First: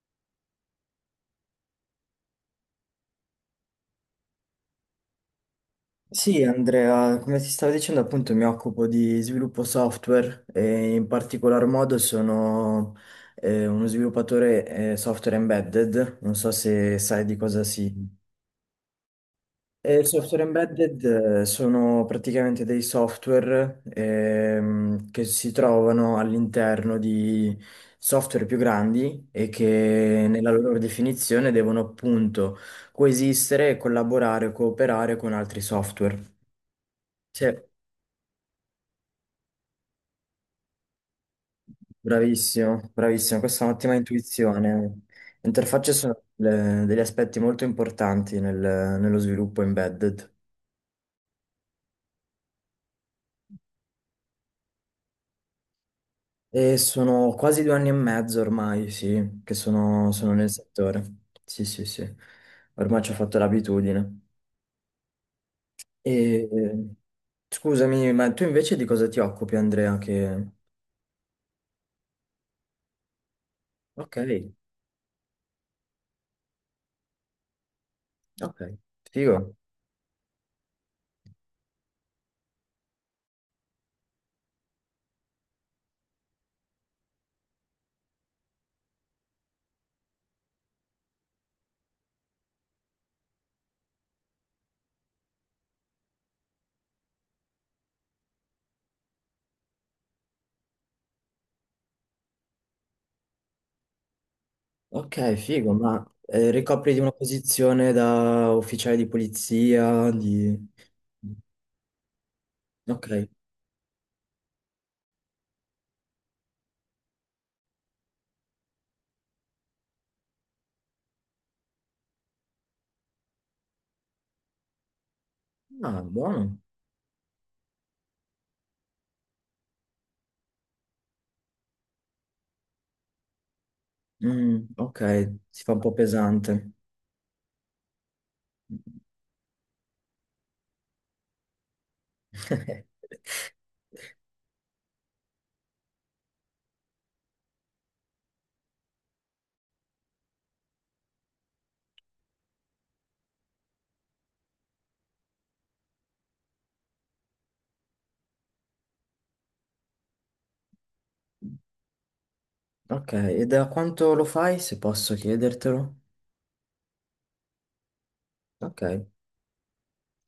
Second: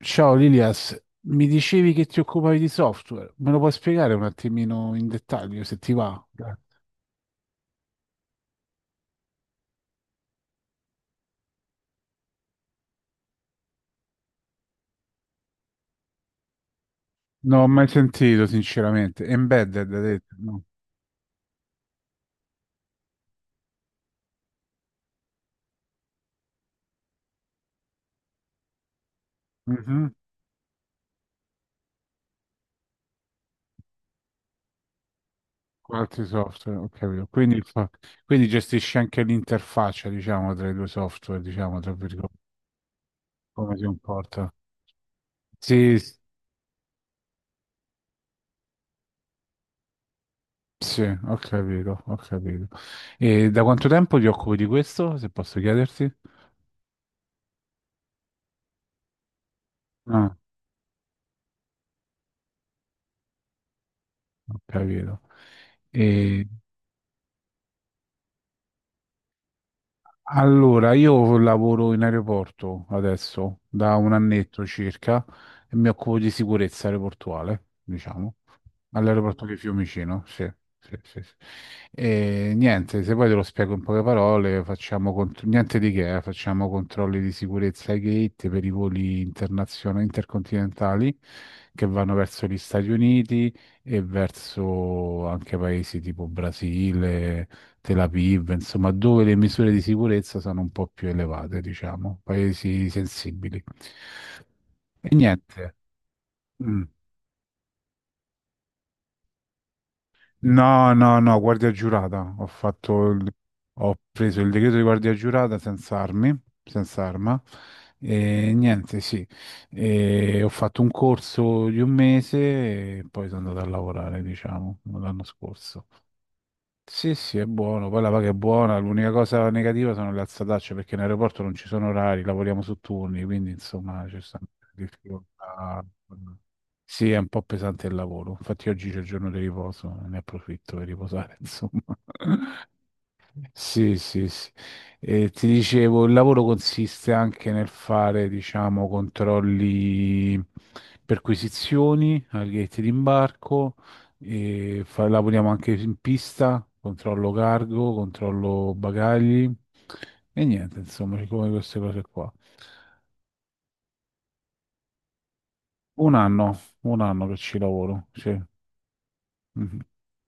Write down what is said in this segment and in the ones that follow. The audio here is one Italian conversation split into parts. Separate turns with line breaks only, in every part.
Ciao Lilias, mi dicevi che ti occupavi di software, me lo puoi spiegare un attimino in dettaglio se ti va?
Sì, Andrea, come ti stavo dicendo, appunto mi occupo di sviluppo software e in particolar modo sono uno sviluppatore software embedded, non so se sai di
Non
cosa
ho mai
si...
sentito, sinceramente. Embedded,
Eh,
hai
Il
detto,
software
no?
embedded sono praticamente dei software che si trovano all'interno di software più grandi e
Mhm.
che nella loro definizione devono appunto coesistere, collaborare, cooperare con altri
Con altri
software.
software, ho capito.
Sì.
Quindi, quindi gestisci anche l'interfaccia, diciamo, tra i due software, diciamo, tra virgolette,
Bravissimo, bravissimo, questa è
come si
un'ottima
comporta.
intuizione. Le interfacce
Sì,
sono degli aspetti molto importanti nello sviluppo embedded
sì, ho capito, ho capito. E da quanto tempo ti occupi di questo, se posso chiederti?
e sono quasi 2 anni e mezzo ormai, sì, che sono, sono
Ah,
nel settore. Sì, sì, sì, ormai ci ho fatto l'abitudine.
ho capito.
E scusami, ma tu invece di cosa ti occupi, Andrea? Che...
Allora, io lavoro in aeroporto adesso da un
Ok,
annetto circa e mi occupo di sicurezza aeroportuale, diciamo,
ok,
all'aeroporto
figo.
di Fiumicino, sì. Sì, sì, sì. E niente, se poi te lo spiego in poche parole, facciamo niente di che, facciamo controlli di sicurezza ai gate per i voli internazionali intercontinentali che vanno verso gli Stati Uniti e verso anche paesi tipo Brasile, Tel Aviv, insomma, dove le misure di sicurezza sono un po' più elevate, diciamo, paesi sensibili. E
Ok,
niente.
figo, ma
Mm.
ricopri di una posizione da ufficiale di polizia, di...
No, no, no, guardia giurata.
Ok,
Ho preso il decreto di guardia giurata senza armi, senza arma. E niente, sì. E ho fatto un corso di un mese e poi sono andato a lavorare, diciamo, l'anno scorso.
ah, buono.
Sì, sì, è buono, poi la paga è buona, l'unica cosa negativa sono le alzatacce perché in aeroporto non ci sono orari, lavoriamo su turni, quindi insomma c'è stanno
Mm, ok, si fa un
difficoltà.
po' pesante.
Sì, è un po' pesante il lavoro, infatti oggi c'è il giorno di riposo, ne approfitto per riposare, insomma. Sì, sì, sì. Ti dicevo, il lavoro consiste anche nel fare, diciamo, controlli perquisizioni al gate d'imbarco, e lavoriamo anche in pista, controllo cargo, controllo bagagli e niente, insomma, come queste cose qua.
Ok, e da quanto lo fai, se posso chiedertelo?
Un anno che ci lavoro, sì.
Ok, e
Mhm.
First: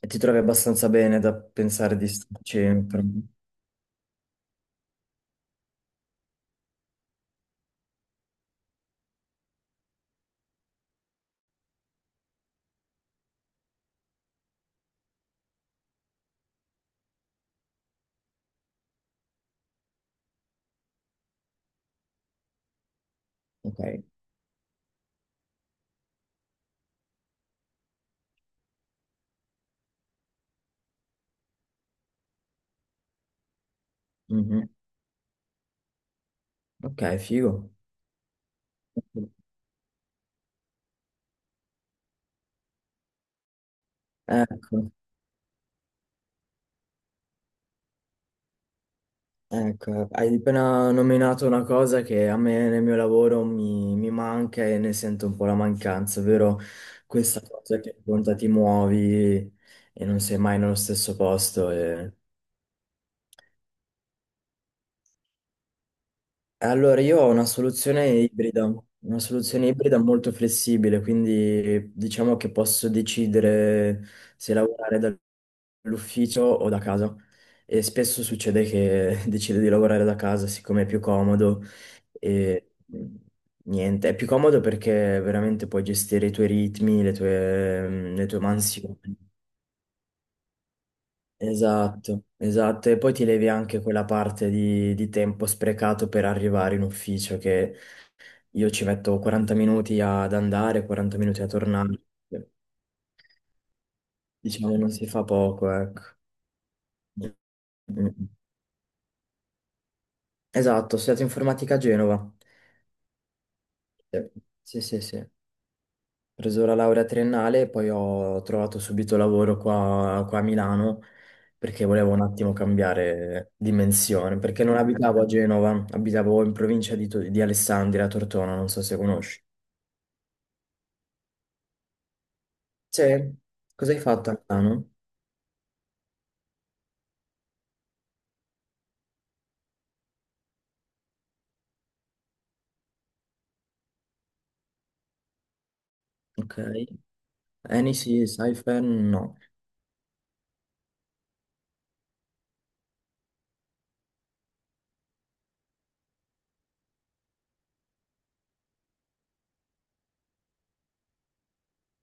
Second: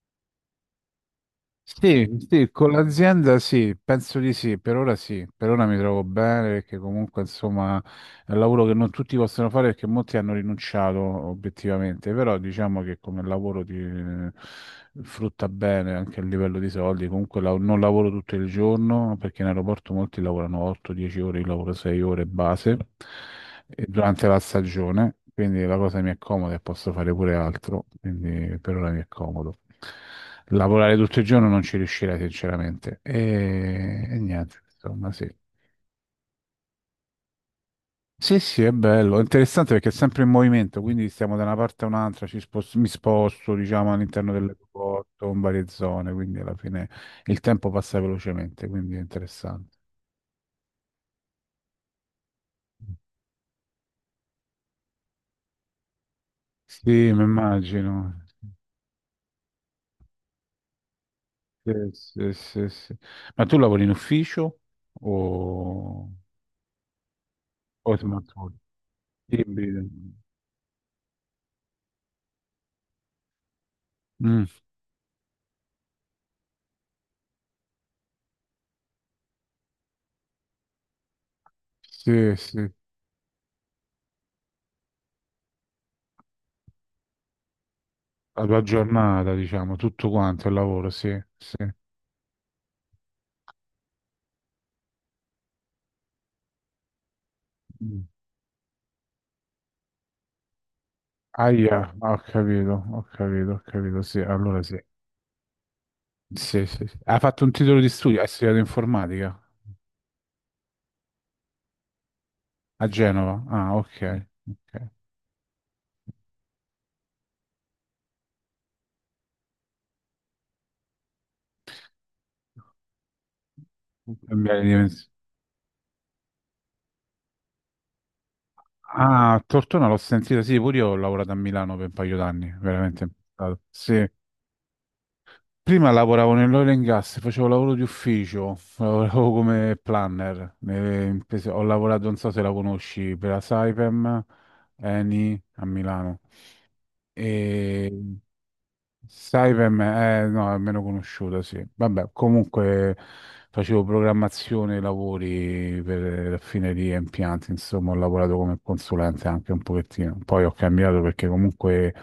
ti trovi abbastanza bene da pensare di
Sì, sì,
starci
con
per...
l'azienda sì, penso di sì, per ora mi trovo bene perché comunque insomma è un lavoro che non tutti possono fare perché molti hanno rinunciato obiettivamente, però diciamo che come lavoro ti frutta bene anche a livello di soldi. Comunque non lavoro tutto il giorno perché in aeroporto molti lavorano 8-10 ore, io lavoro 6 ore base
Ok,
e durante la stagione, quindi la cosa mi è comoda e posso fare pure altro, quindi per ora mi è comodo. Lavorare tutto il giorno non ci riuscirei sinceramente. E niente,
mhm.
insomma, sì.
Ok, figo.
Sì, sì, è bello, è interessante perché è sempre in movimento, quindi stiamo da una parte a un'altra, mi sposto, diciamo, all'interno
Ecco.
dell'aeroporto, in varie zone, quindi alla fine il tempo passa velocemente, quindi è interessante.
Ecco, hai appena nominato una cosa che a me nel mio lavoro mi manca e ne sento un po' la mancanza, ovvero
Sì, mi
questa cosa che
immagino.
conta ti muovi e non sei mai nello stesso posto.
Sì,
E...
sì, sì, sì. Ma tu lavori in ufficio o,
Allora, io ho
o smart working?
una soluzione
Ibrido.
ibrida molto flessibile, quindi diciamo che posso decidere
Mm,
se lavorare dall'ufficio o da casa. E spesso succede che decido di lavorare da casa siccome è più comodo
sì, sì,
e niente, è più comodo perché veramente puoi gestire i tuoi ritmi, le tue
la tua
mansioni.
giornata, diciamo, tutto quanto il lavoro, sì, sì.
Esatto, esatto, e poi ti levi anche quella parte di tempo sprecato per arrivare in ufficio che
Mm.
io ci metto 40 minuti ad andare, 40 minuti a
Aia,
tornare.
ho capito, ho capito, ho capito, sì, allora
Diciamo
sì.
non si fa poco, ecco.
Sì, sì, sì. Ha fatto un titolo di studio, ha
Mm.
studiato informatica
Esatto, ho studiato informatica a Genova.
a Genova. Ah, ok,
Eh, Sì,
ok.
sì, sì. Ho preso la laurea triennale e poi ho trovato subito lavoro qua, qua a Milano perché volevo un attimo cambiare dimensione,
Cambiare
perché non
dimensione.
abitavo a Genova, abitavo in provincia di Alessandria, a Tortona, non so se
Ah,
conosci.
Tortona l'ho sentita, sì, pure io ho lavorato a Milano per un paio d'anni,
Sì,
veramente. Impegnato.
cosa hai
Sì.
fatto a Milano?
Prima lavoravo nell'oil and gas, facevo lavoro di ufficio, lavoravo come planner. Ho lavorato, non so se la conosci, per la Saipem, Eni a Milano.
Ok.
E
Eni sì, Saifen no.
sai per me, no, è meno conosciuta, sì. Vabbè, comunque facevo programmazione lavori per raffinerie e impianti, insomma, ho lavorato come consulente anche un pochettino. Poi ho cambiato perché comunque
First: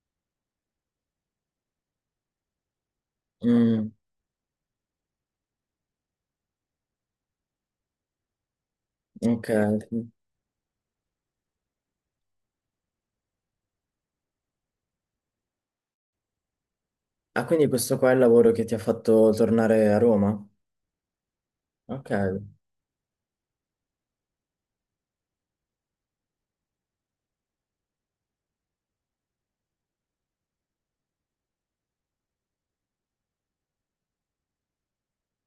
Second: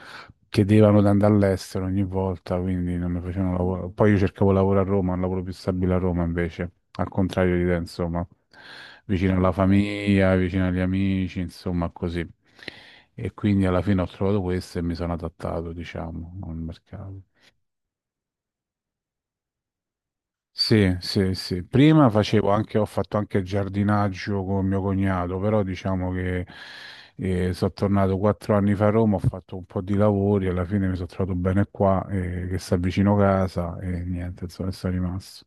chiedevano di andare all'estero ogni volta, quindi non mi facevano lavoro.
Mm,
Poi io cercavo lavoro a Roma, un lavoro più stabile a Roma invece, al contrario di te, insomma, vicino
ok.
alla famiglia, vicino agli amici, insomma, così. E quindi alla fine ho trovato questo e mi sono adattato, diciamo, al mercato.
Ah, quindi questo qua è il lavoro che ti ha fatto tornare a Roma?
Sì, sì, sì. Prima
Ok,
facevo anche, ho fatto anche il giardinaggio con mio cognato, però diciamo che sono tornato 4 anni fa a Roma, ho fatto un po' di lavori, alla fine mi sono trovato bene qua, che sta vicino casa e niente, insomma, sono rimasto.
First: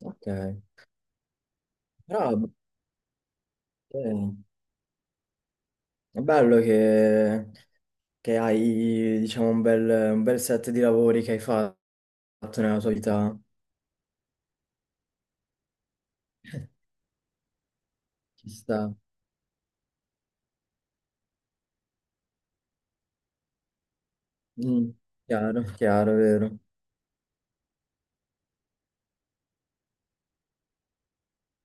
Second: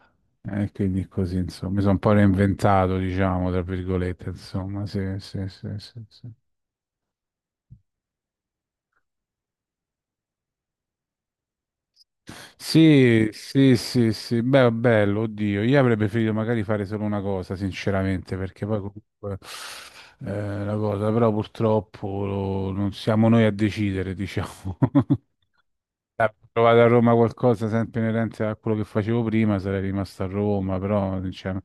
ok.
E quindi così, insomma, mi sono un po'
Però
reinventato, diciamo, tra
eh,
virgolette, insomma, sì, sì, sì, sì,
è
sì.
bello che hai, diciamo, un bel set di lavori che hai fatto nella tua
Sì,
vita.
sì, sì, sì, beh, bello, oddio, io avrei preferito magari fare solo una cosa, sinceramente,
Ci
perché poi
sta.
comunque la cosa, però purtroppo non siamo noi a decidere, diciamo.
Mm, chiaro, chiaro, vero.
Provate a Roma qualcosa sempre inerente a quello che facevo prima, sarei rimasto a Roma, però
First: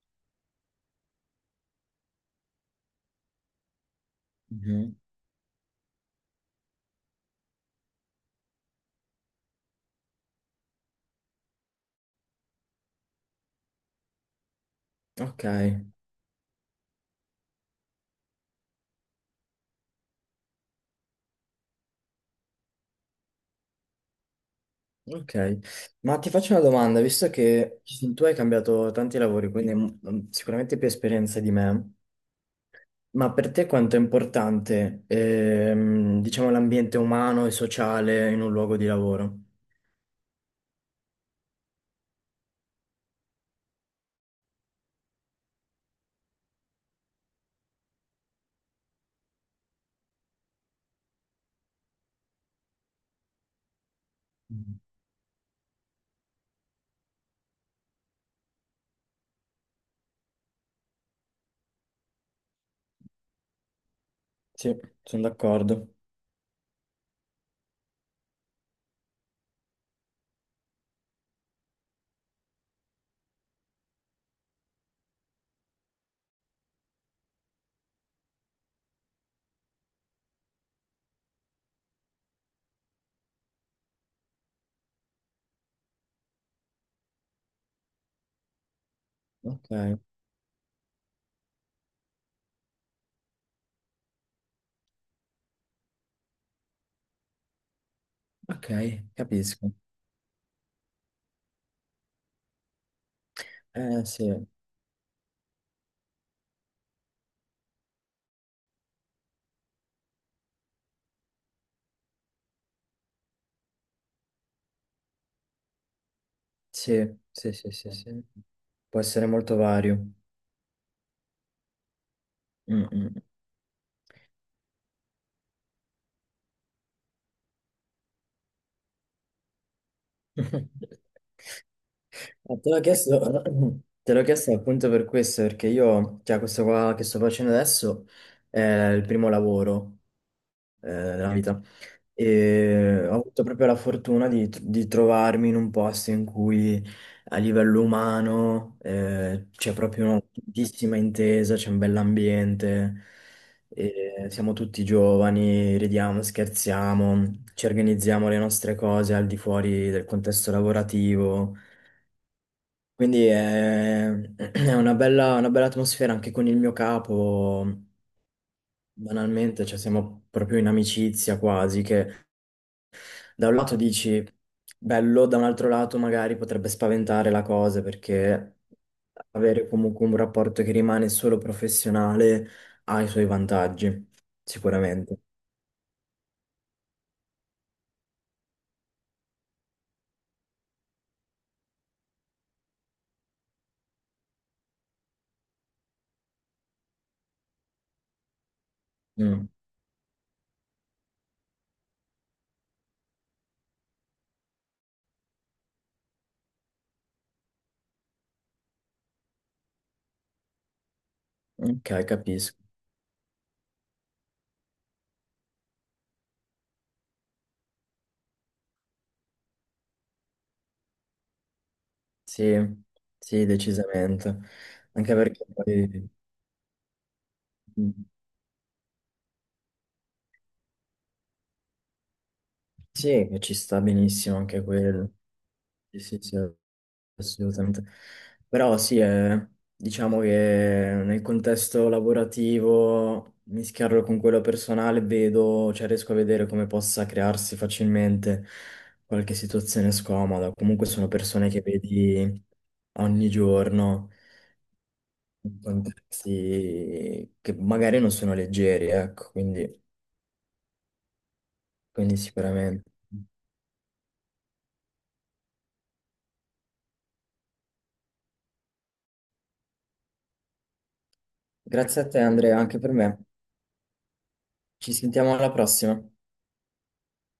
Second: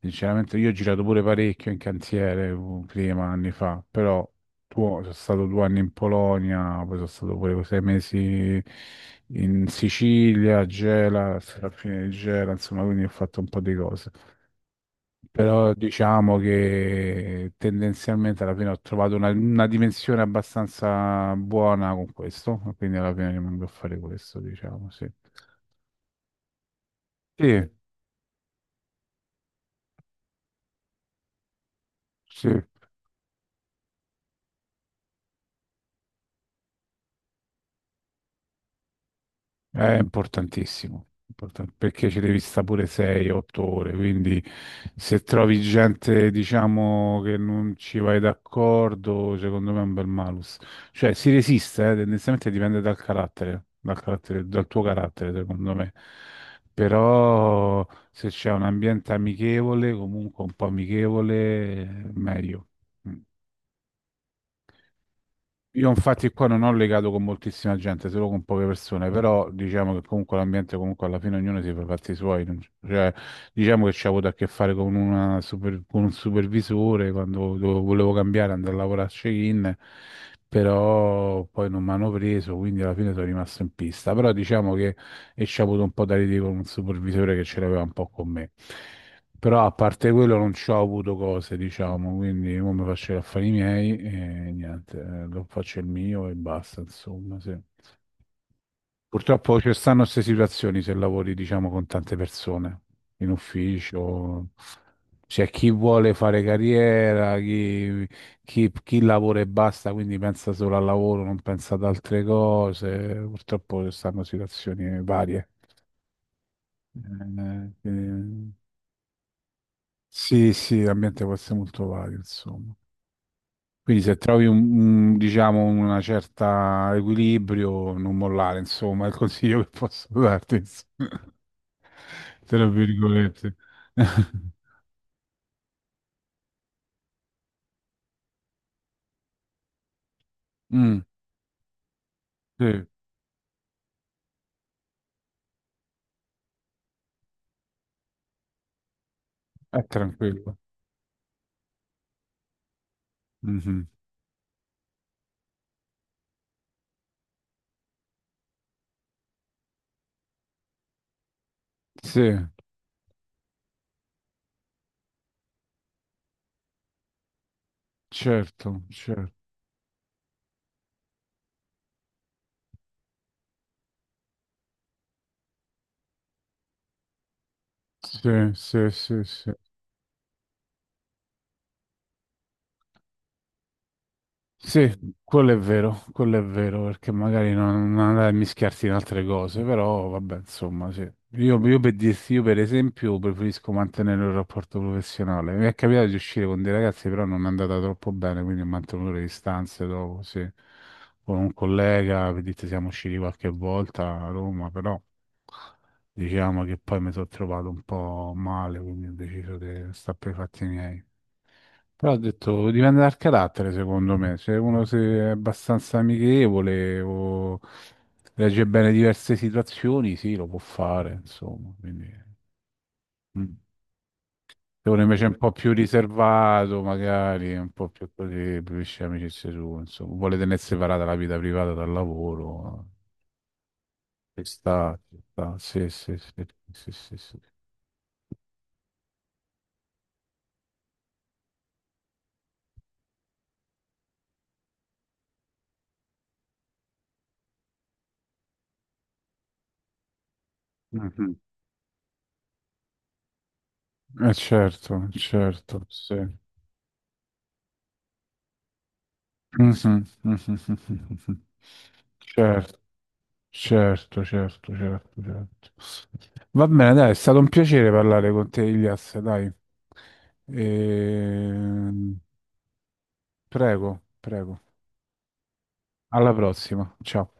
sinceramente io ho girato pure parecchio in cantiere prima, anni fa, però
Mhm.
sono stato 2 anni in Polonia, poi sono stato pure 6 mesi in Sicilia, a Gela, alla fine di Gela, insomma, quindi ho fatto un po' di cose
Ok,
però diciamo che tendenzialmente alla fine ho trovato una dimensione abbastanza buona con questo, quindi alla fine rimango a fare questo, diciamo, sì.
ok. Ma ti faccio una domanda, visto
Sì,
che tu hai cambiato tanti lavori, quindi sicuramente più esperienza di me.
sì.
Ma per te quanto è importante, diciamo, l'ambiente umano e sociale in un luogo di lavoro?
È importantissimo, perché ci devi stare pure 6-8 ore, quindi se trovi gente, diciamo, che non ci vai d'accordo, secondo me è un bel malus. Cioè, si resiste, tendenzialmente dipende dal carattere, dal
Mm.
tuo carattere, secondo me. Però se c'è un ambiente amichevole, comunque un po' amichevole, meglio. Mm.
Sì, sono
Io
d'accordo.
infatti qua non ho legato con moltissima gente, solo con poche persone, però diciamo che comunque l'ambiente, comunque alla fine ognuno si fa i fatti suoi, non c- cioè, diciamo che ci ho avuto a che fare con, con un supervisore quando volevo cambiare, andare a lavorare a check-in, però poi non mi hanno preso, quindi alla fine sono rimasto in pista, però diciamo che e ci ho avuto un po' da ridere con un supervisore che ce l'aveva un po' con me. Però
Ok,
a parte quello non ci ho avuto cose, diciamo, quindi io mi faccio gli affari miei e niente, lo faccio il mio e basta, insomma, sì.
ok,
Purtroppo
capisco.
ci stanno queste situazioni se lavori, diciamo, con tante persone in
Eh sì,
ufficio. C'è chi vuole fare carriera, chi, chi lavora e basta, quindi pensa solo al lavoro, non pensa ad altre cose. Purtroppo ci stanno situazioni varie.
sì, sì, sì,
Eh,
sì, sì.
eh,
Può essere molto vario.
sì, sì, l'ambiente può essere molto vario, insomma.
Mm, mm.
Quindi se trovi diciamo, una certa equilibrio, non mollare, insomma, è il consiglio che posso darti, insomma. Tra
Te l'ho chiesto,
virgolette.
te l'ho chiesto appunto per questo, perché io, cioè, questo qua che sto facendo adesso è il primo lavoro
Mm,
nella vita.
sì,
E ho avuto proprio la fortuna di trovarmi in un posto in cui a livello umano c'è
è
proprio una
tranquillo.
tantissima intesa, c'è un bell'ambiente,
Mhm.
e siamo tutti giovani, ridiamo, scherziamo, ci organizziamo le nostre cose al di fuori del contesto lavorativo.
Sì,
Quindi è, è una bella atmosfera anche con il mio capo,
certo, certo.
banalmente, cioè siamo proprio in amicizia quasi, che da un lato dici bello, da un altro lato magari potrebbe spaventare la cosa
Sì,
perché
sì, sì, sì.
avere comunque un rapporto che rimane solo professionale ha i suoi vantaggi,
Sì,
sicuramente.
quello è vero, perché magari non andare a mischiarsi in altre cose, però vabbè, insomma, sì. Io, per dirti, io per esempio preferisco mantenere un rapporto professionale. Mi è capitato di uscire con dei ragazzi, però non è andata troppo bene, quindi ho mantenuto le
Mm,
distanze dopo, sì. Con un collega, per dirti, siamo usciti qualche volta a Roma, però... Diciamo che poi mi sono trovato un po' male, quindi ho deciso di stare per i fatti miei.
ok,
Però ho
capisco.
detto, dipende dal carattere, secondo me. Se uno se è abbastanza amichevole o legge bene diverse situazioni, sì, lo può fare, insomma. Quindi,
Sì, sì,
mm.
decisamente.
Se uno
Anche
invece è un
perché
po' più
poi
riservato, magari, è un po'
mm,
più così, preferisce amicizie sue, insomma, vuole tenersi separata la vita privata dal lavoro,
sì, che ci sta benissimo
ci
anche
sta,
quello.
ci sta. Sì,
Sì,
sì,
sì, sì,
sì, sì, sì, sì.
assolutamente. Però sì, diciamo che nel contesto lavorativo, mischiarlo con quello personale, vedo, cioè riesco a vedere come possa crearsi facilmente qualche situazione scomoda. Comunque sono
Mhm.
persone che vedi ogni giorno,
Certo,
in
certo, sì.
contesti che magari non sono leggeri, ecco, quindi
Mhm, mhm, mhm, mhm.
quindi
Certo.
sicuramente.
Certo, certo, certo, certo. Va bene, dai, è stato un piacere parlare con te, Ilias, dai.
Grazie a te,
Ehm,
Andrea, anche per me.
Prego, prego.
Ci sentiamo alla prossima.
Alla prossima. Ciao.